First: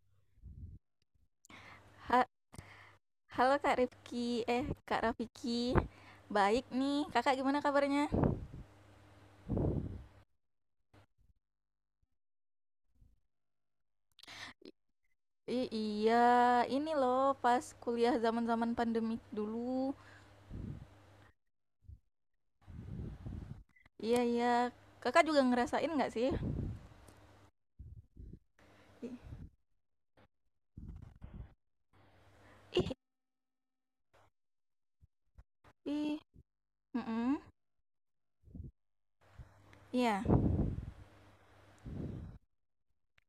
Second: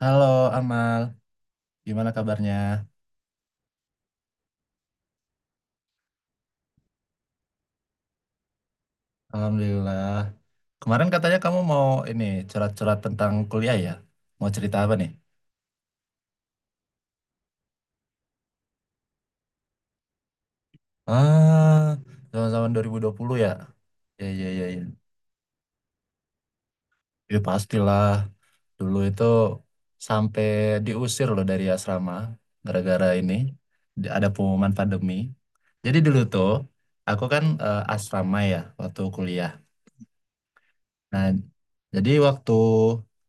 Halo Amal, gimana Ha- kabarnya? Halo Kak Rifki, eh Kak Rafiki, baik nih. Kakak gimana kabarnya? Alhamdulillah. Kemarin katanya kamu mau ini curhat-curhat tentang kuliah ya? Mau cerita apa nih? Iya, ini loh pas kuliah zaman-zaman pandemik dulu. Ah, zaman-zaman 2020 ya? Iya, Ya, ya, iya, ya, ya. Kakak juga ngerasain nggak sih? Ya pastilah. Dulu I- itu sampai diusir loh dari asrama Ih, gara-gara ini ada pengumuman pandemi. Jadi ih, dulu tuh aku mm-mm. kan asrama ya waktu kuliah. Iya, Nah, jadi waktu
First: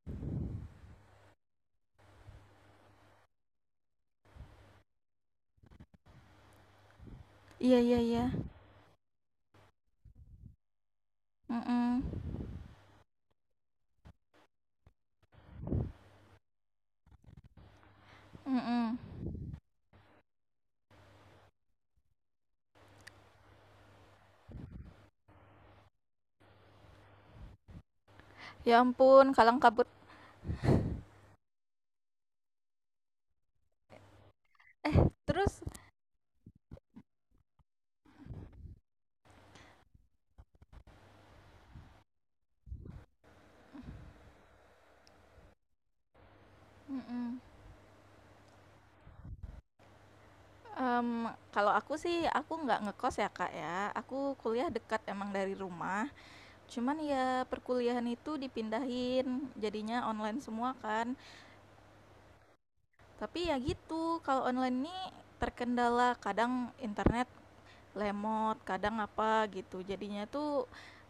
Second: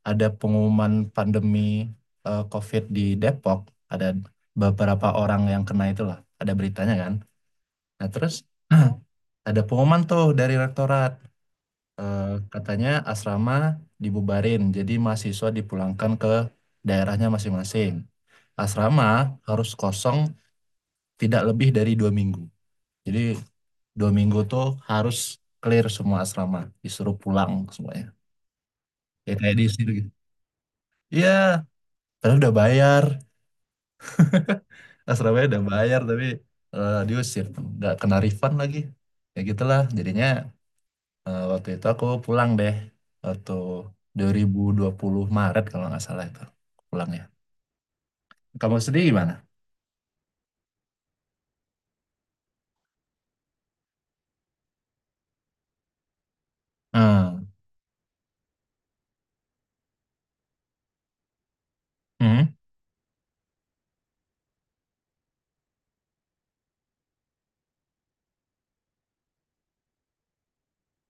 ada pengumuman pandemi COVID di Depok, ada beberapa orang yang kena itulah, ada beritanya kan. iya, iya, Nah, iya, terus ada pengumuman tuh dari rektorat, mm-mm, eh, katanya asrama dibubarin, jadi mahasiswa dipulangkan ke daerahnya masing-masing. mm-mm. Asrama harus kosong tidak lebih dari 2 minggu. Jadi 2 minggu tuh harus clear semua asrama, disuruh pulang semuanya. Ya ampun, Ya, kayak kalang kabut. diusir gitu. Iya, tapi udah bayar. Eh, Surabaya terus, udah bayar tapi diusir. Nggak kena refund lagi. Ya gitulah. Jadinya waktu itu aku pulang deh. Waktu 2020 Maret kalau nggak salah itu. Pulang ya. mm-mm. Kamu sendiri gimana? Em, Kalau aku sih, aku nggak ngekos ya Kak ya. Aku kuliah dekat emang dari rumah. Cuman ya Hmm. perkuliahan itu dipindahin, jadinya online semua kan. Hmm. Tapi ya gitu, kalau online ini terkendala kadang internet lemot, kadang apa gitu. Jadinya tuh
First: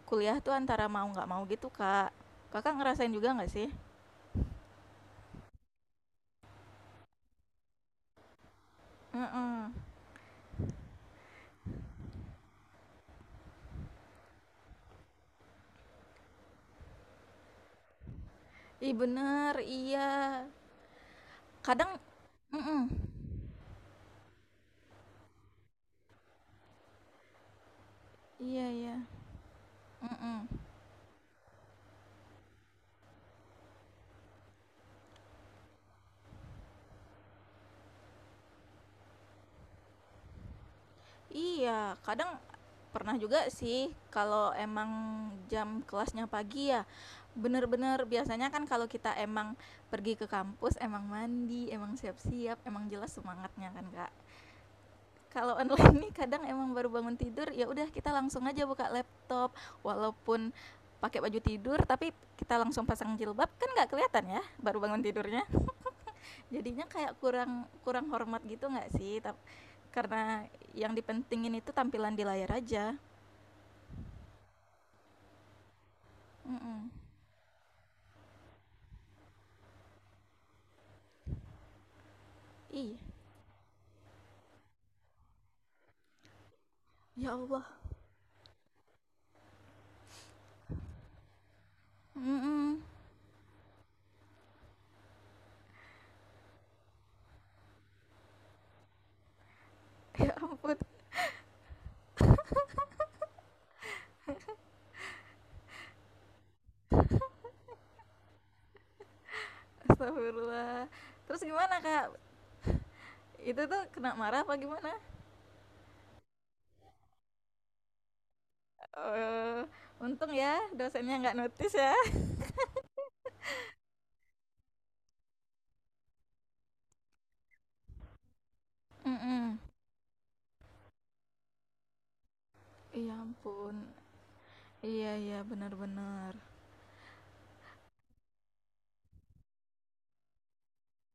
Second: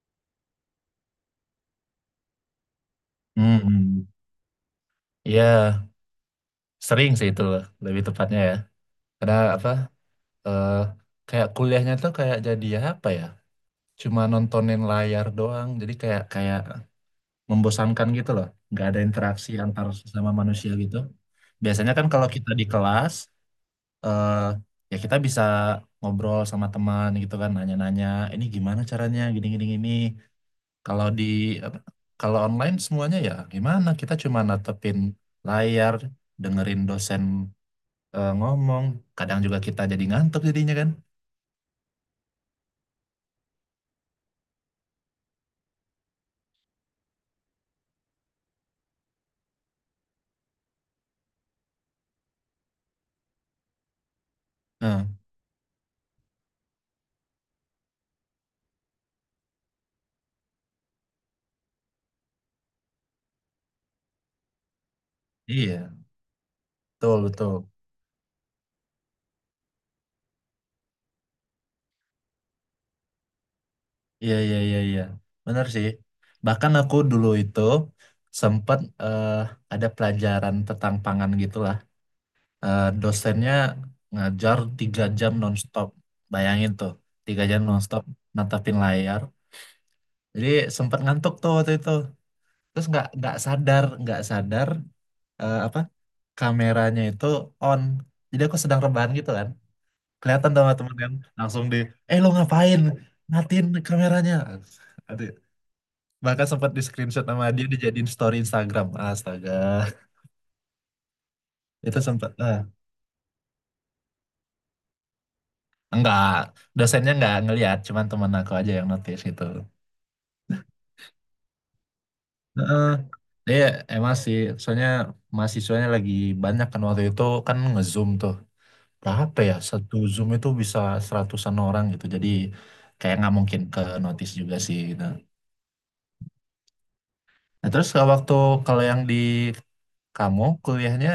kuliah tuh antara mau nggak mau gitu, Kak. Kakak ngerasain juga nggak sih? Hmm. Iya, sering sih itu loh, lebih tepatnya ya. Karena Heeh. apa? eh, kayak kuliahnya tuh kayak jadi apa ya? Cuma nontonin layar doang. Jadi kayak kayak membosankan gitu loh. Nggak Ih ada interaksi bener, antar iya. sesama manusia gitu. Kadang, Biasanya kan kalau kita di mm kelas, eh, ya kita bisa ngobrol sama teman gitu kan, nanya-nanya, ini iya, gimana iya, caranya, gini-gini gini. mm. Kalau di apa, kalau online semuanya ya gimana? Kita cuma natepin layar, dengerin dosen ngomong. Kadang juga kita jadi ngantuk jadinya kan. Iya, kadang pernah juga sih kalau emang jam kelasnya pagi ya, bener-bener biasanya kan kalau kita emang pergi ke kampus, emang mandi, emang siap-siap, emang jelas semangatnya kan, Kak. Nah, Kalau online nih kadang emang baru bangun tidur, ya udah kita langsung aja buka laptop walaupun pakai baju tidur, tapi kita langsung pasang jilbab kan nggak kelihatan ya baru bangun tidurnya. iya, Jadinya kayak betul kurang betul. kurang hormat gitu nggak sih? Karena yang dipentingin itu tampilan di layar aja. Iya, iya, iya, iya. Benar sih. Bahkan Mhm. aku dulu itu sempat ada pelajaran tentang pangan gitulah. Iya. Dosennya ngajar 3 jam nonstop. Bayangin tuh, Ya 3 jam Allah. nonstop natapin layar. Jadi sempat ngantuk tuh waktu itu. Mhm. Terus nggak sadar apa kameranya itu on. Jadi aku sedang rebahan gitu kan. Ya Kelihatan dong ampun. teman kan langsung eh, lo ngapain? Matiin kameranya. Bahkan sempat di screenshot sama dia dijadiin story Instagram. Astaga, Astagfirullah. Terus gimana, itu Kak? sempat. Ah. Itu tuh kena marah apa gimana? Enggak, dosennya enggak ngelihat, cuman teman aku aja yang notice gitu. Eee, Untung ya dosennya nggak notice ya. Heeh. Iya, emang sih, soalnya mahasiswanya lagi banyak kan waktu itu kan nge-zoom tuh. Berapa ya? Mhm. Satu zoom itu bisa 100-an orang gitu. Jadi Ya kayak nggak mungkin ampun. ke notice juga sih gitu. Iya, iya, benar, benar. Nah, terus kalau waktu kalau yang di kamu kuliahnya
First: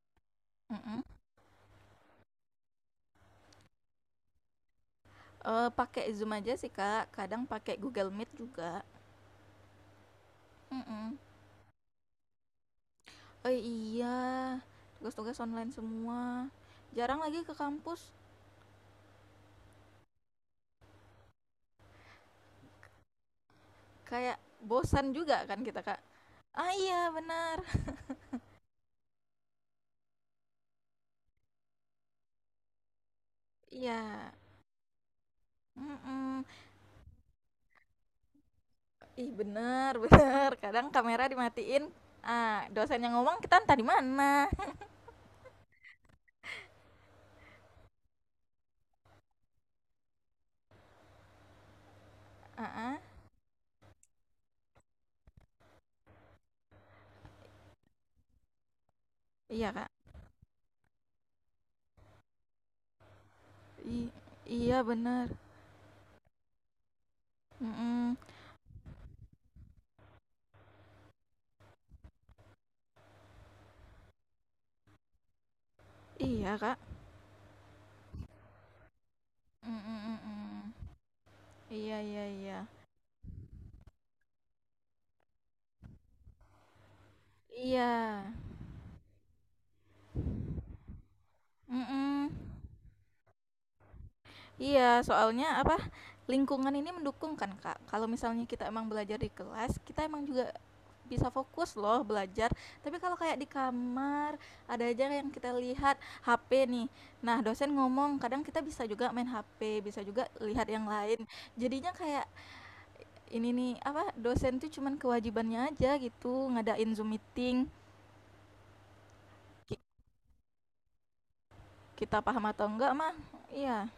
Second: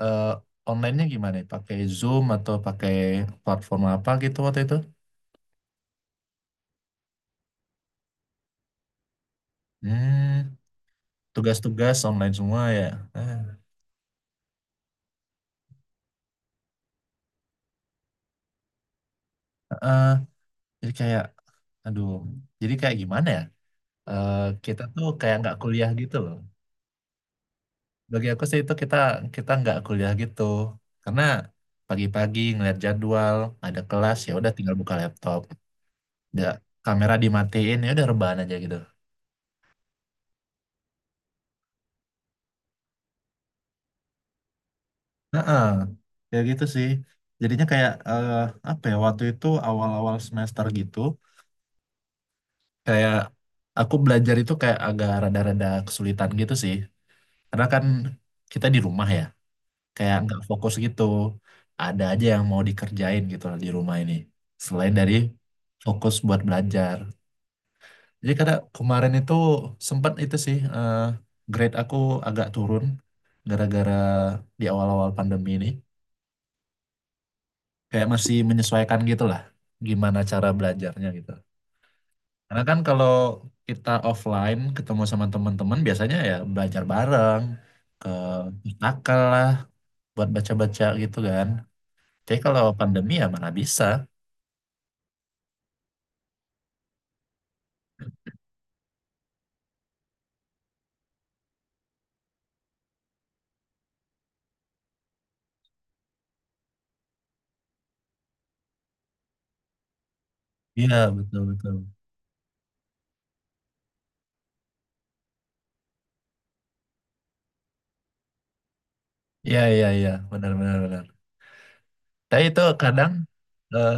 eh, Mhm. online-nya gimana? Pakai Zoom atau pakai platform apa gitu waktu itu? Pakai Zoom aja sih, Kak. Kadang pakai Google Meet juga. Hmm, Mhm. tugas-tugas online semua ya. Eh, Eh iya, tugas-tugas online semua. Jarang lagi ke kampus, eh, jadi kayak, aduh, jadi kayak gimana ya? Kayak Kita tuh bosan kayak juga nggak kan kita, kuliah Kak. gitu loh. Ah iya, benar. Bagi aku sih itu kita kita nggak kuliah gitu, karena pagi-pagi ngeliat jadwal, ada kelas Iya. ya udah tinggal buka laptop, Mm-mm. ya kamera dimatiin ya udah rebahan aja gitu. Ih, benar, benar. Kadang kamera dimatiin. Ah, dosen yang ngomong kita entah di mana. Heeh, kayak gitu sih. Jadinya kayak apa ya? Waktu itu awal-awal semester gitu, Ah, ah. kayak aku belajar itu kayak agak rada-rada kesulitan gitu sih. Karena kan kita di rumah ya, Iya, Kak. kayak nggak fokus gitu. Ada aja yang mau dikerjain gitu lah di rumah I- ini. iya, Selain dari benar. fokus buat belajar. Mm-mm. Jadi karena kemarin itu sempat itu sih grade aku agak turun gara-gara di awal-awal pandemi ini. Iya, Kak. Kayak masih menyesuaikan gitu lah Mm-mm, gimana cara belajarnya gitu. iya, iya, iya. Karena kan kalau kita offline ketemu sama teman-teman biasanya ya belajar bareng ke Iya. pustaka lah buat baca-baca gitu kan. Mm-mm. Tapi kalau pandemi ya mana bisa. Iya, soalnya apa, lingkungan ini mendukung kan, Kak. Kalau misalnya kita emang belajar di kelas, kita emang juga bisa fokus loh belajar. Tapi kalau kayak di kamar, ada aja yang kita lihat HP nih. Nah, dosen ngomong, kadang kita bisa juga main HP, bisa juga lihat yang Iya, lain. betul betul. Jadinya kayak ini nih, apa, dosen tuh cuman kewajibannya aja gitu, ngadain Zoom meeting. Iya Ki- iya iya, benar benar benar. Kita Tapi paham itu atau enggak kadang mah? Iya. eh,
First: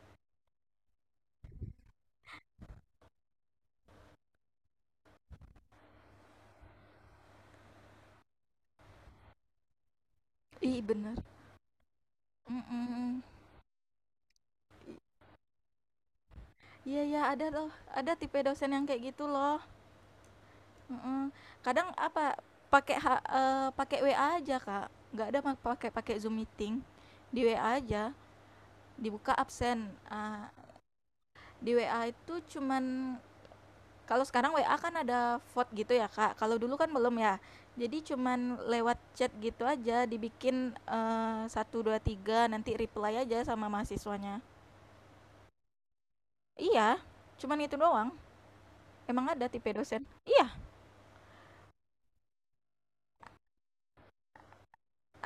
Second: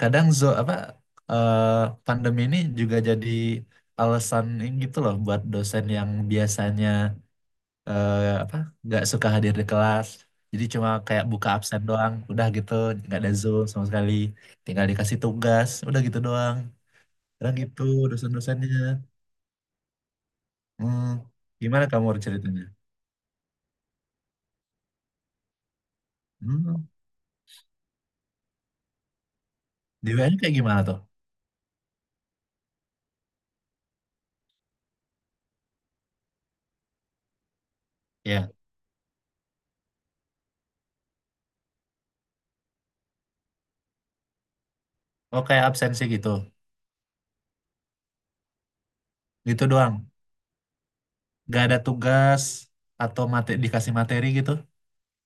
kadang apa, eh, pandemi ini juga jadi alasan ini gitu loh buat dosen yang biasanya eh, apa nggak suka hadir di kelas. Jadi Ih, cuma bener. kayak buka absen doang, udah gitu, nggak Mm-mm. ada Zoom sama sekali. Tinggal dikasih tugas, udah gitu doang. Iya ya ada Kadang loh, gitu ada tipe dosen dosen-dosennya. yang kayak gitu loh. Hmm, Mhm. gimana Kadang kamu apa, ceritanya? Pakai WA aja, Kak, nggak ada pakai pakai Zoom meeting, Hmm, di WA aja, dibuka absen, di WN kayak gimana tuh? di WA itu cuman kalau sekarang WA kan ada vote gitu ya, Kak, kalau dulu kan belum ya. Jadi Ya. cuman lewat chat gitu aja, dibikin, 1, 2, 3, nanti reply aja sama mahasiswanya. Oh kayak absensi gitu. Iya, cuman itu doang, emang ada Gitu tipe doang. dosen. Iya. Gak ada tugas atau dikasih materi gitu.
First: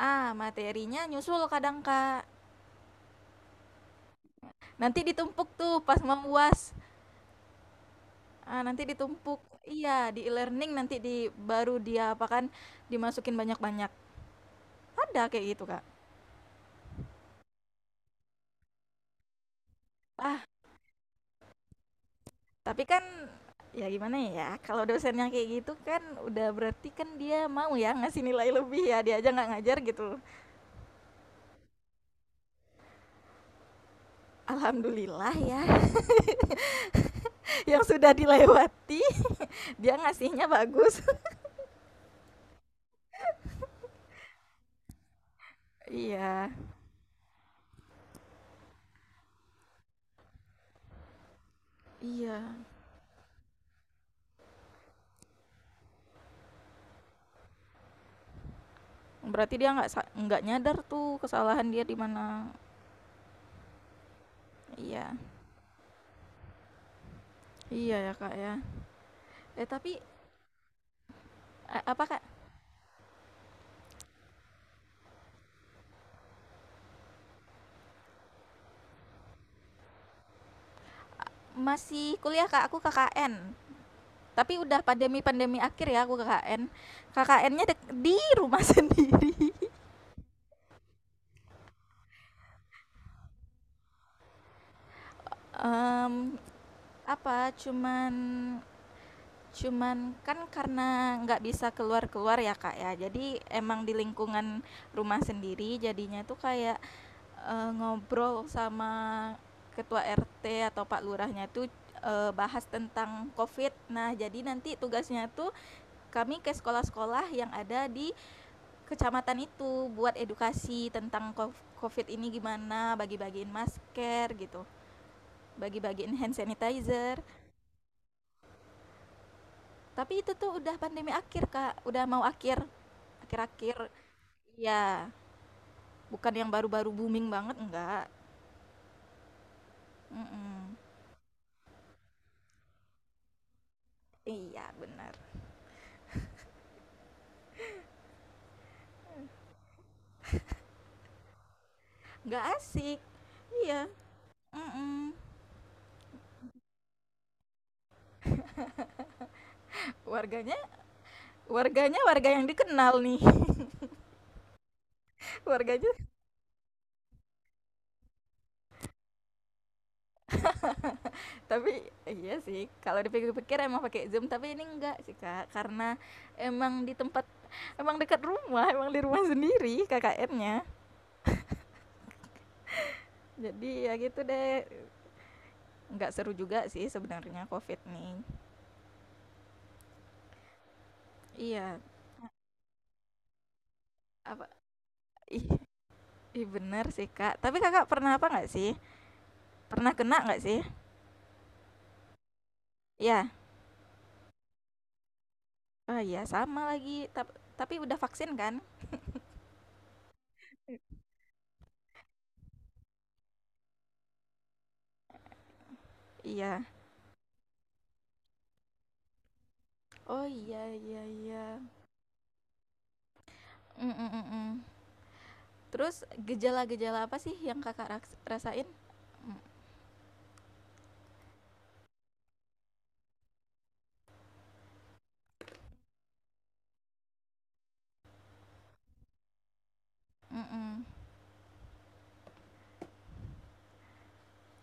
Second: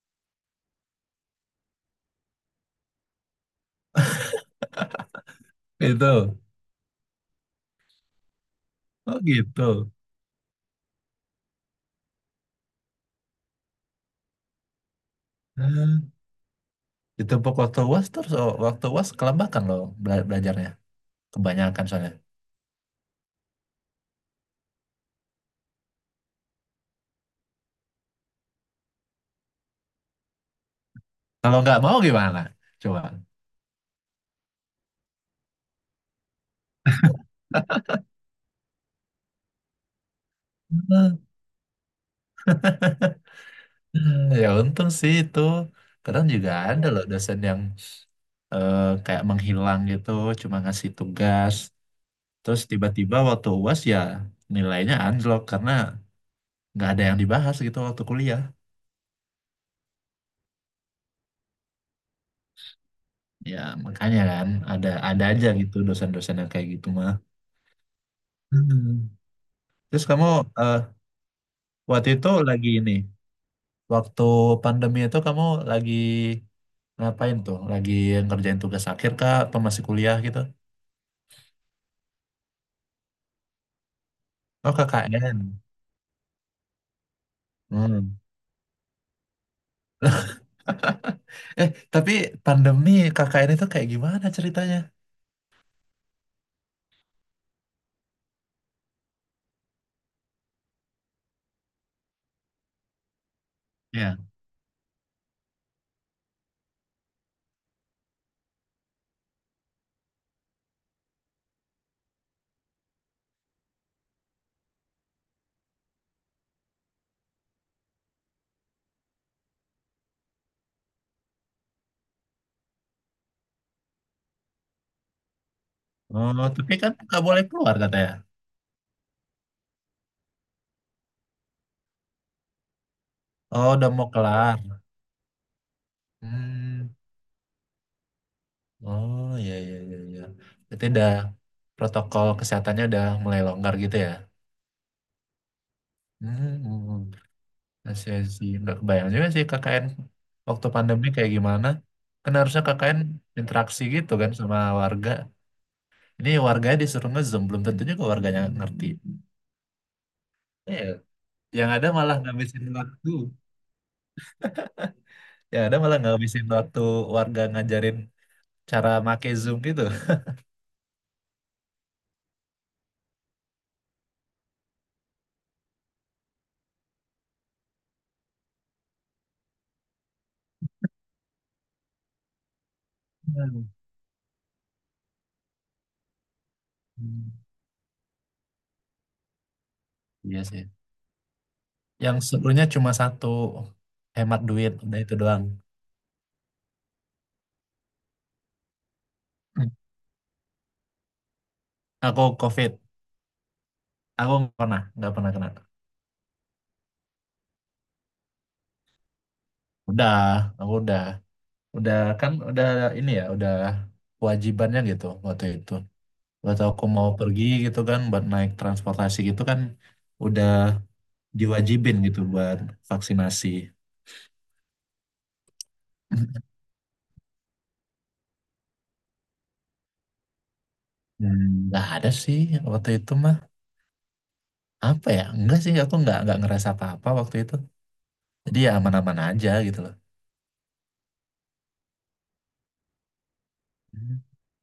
Ah, materinya nyusul kadang, Kak. Nanti ditumpuk tuh pas mau Gitu. UAS. Ah, nanti Oh ditumpuk. gitu. Iya, di e-learning nanti di baru dia apa kan dimasukin banyak-banyak. Ada kayak gitu, Kak. Hmm. Ditumpuk waktu UAS terus oh, waktu UAS kelembakan loh Ah, belajarnya. Kebanyakan soalnya. tapi kan ya gimana ya, kalau dosennya kayak gitu kan udah berarti kan dia mau ya ngasih nilai lebih ya, dia aja nggak ngajar gitu. Kalau nggak mau gimana? Coba. Alhamdulillah ya, yang sudah dilewati dia ngasihnya bagus. Ya untung sih itu. Kadang Iya. juga ada loh dosen yang eh, kayak menghilang gitu, cuma ngasih tugas. Iya. Terus tiba-tiba waktu UAS ya nilainya anjlok karena nggak ada yang dibahas gitu waktu kuliah. Berarti dia nggak nyadar tuh kesalahan dia di mana. Ya, makanya kan ada Iya, ada aja gitu dosen-dosen yang kayak gitu mah. iya ya, Kak, ya. Hmm. Eh, tapi, Terus kamu eh, apa, waktu Kak, itu lagi ini, waktu pandemi itu kamu lagi ngapain tuh? Lagi ngerjain tugas akhir kah atau masih kuliah gitu? masih kuliah, Kak, aku KKN, tapi Oh, udah pandemi-pandemi KKN. akhir ya aku KKN. KKN-nya di Hmm. rumah sendiri, Eh, tapi pandemi KKN itu kayak gimana ceritanya? mmm, apa, cuman cuman kan karena nggak bisa keluar-keluar ya, Kak, ya, jadi emang di Ya. lingkungan rumah sendiri jadinya tuh kayak, ngobrol sama ketua RT atau pak lurahnya tuh, bahas tentang COVID. Nah, jadi nanti tugasnya tuh kami ke sekolah-sekolah yang ada di kecamatan itu buat edukasi tentang COVID ini gimana, bagi-bagiin masker gitu, bagi-bagiin Oh, hand tapi kan sanitizer. nggak boleh keluar katanya. Tapi itu tuh udah pandemi akhir, Kak. Udah mau akhir. Oh, Akhir-akhir. udah mau kelar. Iya, bukan yang Hmm. baru-baru booming banget enggak. Oh iya iya iya iya. Mm-mm. Berarti udah protokol kesehatannya udah mulai longgar gitu ya. Iya, benar. Hmm, hmm, hmm. I see, I see. Nggak kebayang juga sih KKN waktu pandemi kayak gimana. Kan Enggak harusnya KKN asik. Iya. interaksi gitu kan sama warga. Mm-mm. Ini warganya disuruh nge-zoom, belum tentunya ke warganya ngerti. Warganya, Iya. Yang ada warganya malah warga yang ngabisin dikenal waktu. nih. Yang ada warganya. malah ngabisin waktu warga ngajarin cara make Zoom gitu. Tapi iya sih, kalau dipikir-pikir emang pakai Zoom, tapi ini enggak sih, Kak. Karena emang di tempat emang dekat rumah, emang di rumah sendiri KKN-nya. Hmm. Jadi ya gitu deh. Enggak seru juga sih sebenarnya COVID nih. Iya sih. Iya, Yang serunya cuma satu, hemat apa duit, udah itu doang. ih, ih bener sih, Kak. Tapi Kakak pernah apa nggak sih? Pernah kena nggak sih? Aku COVID. Iya. Aku nggak pernah kena. Oh iya, sama lagi. Tapi udah vaksin kan? Udah, aku udah kan udah ini ya, udah kewajibannya gitu waktu itu. Iya. Waktu aku mau pergi gitu kan, buat naik transportasi gitu kan, Oh udah iya, iya, iya. diwajibin gitu buat vaksinasi. Mm, mm, mm, mm. Terus gejala-gejala apa sih yang Kakak rasain? Hmm, nggak ada sih waktu itu mah. Apa ya? Enggak sih, aku nggak ngerasa apa-apa waktu itu. Jadi ya aman-aman aja gitu loh. Mhm. Hmm.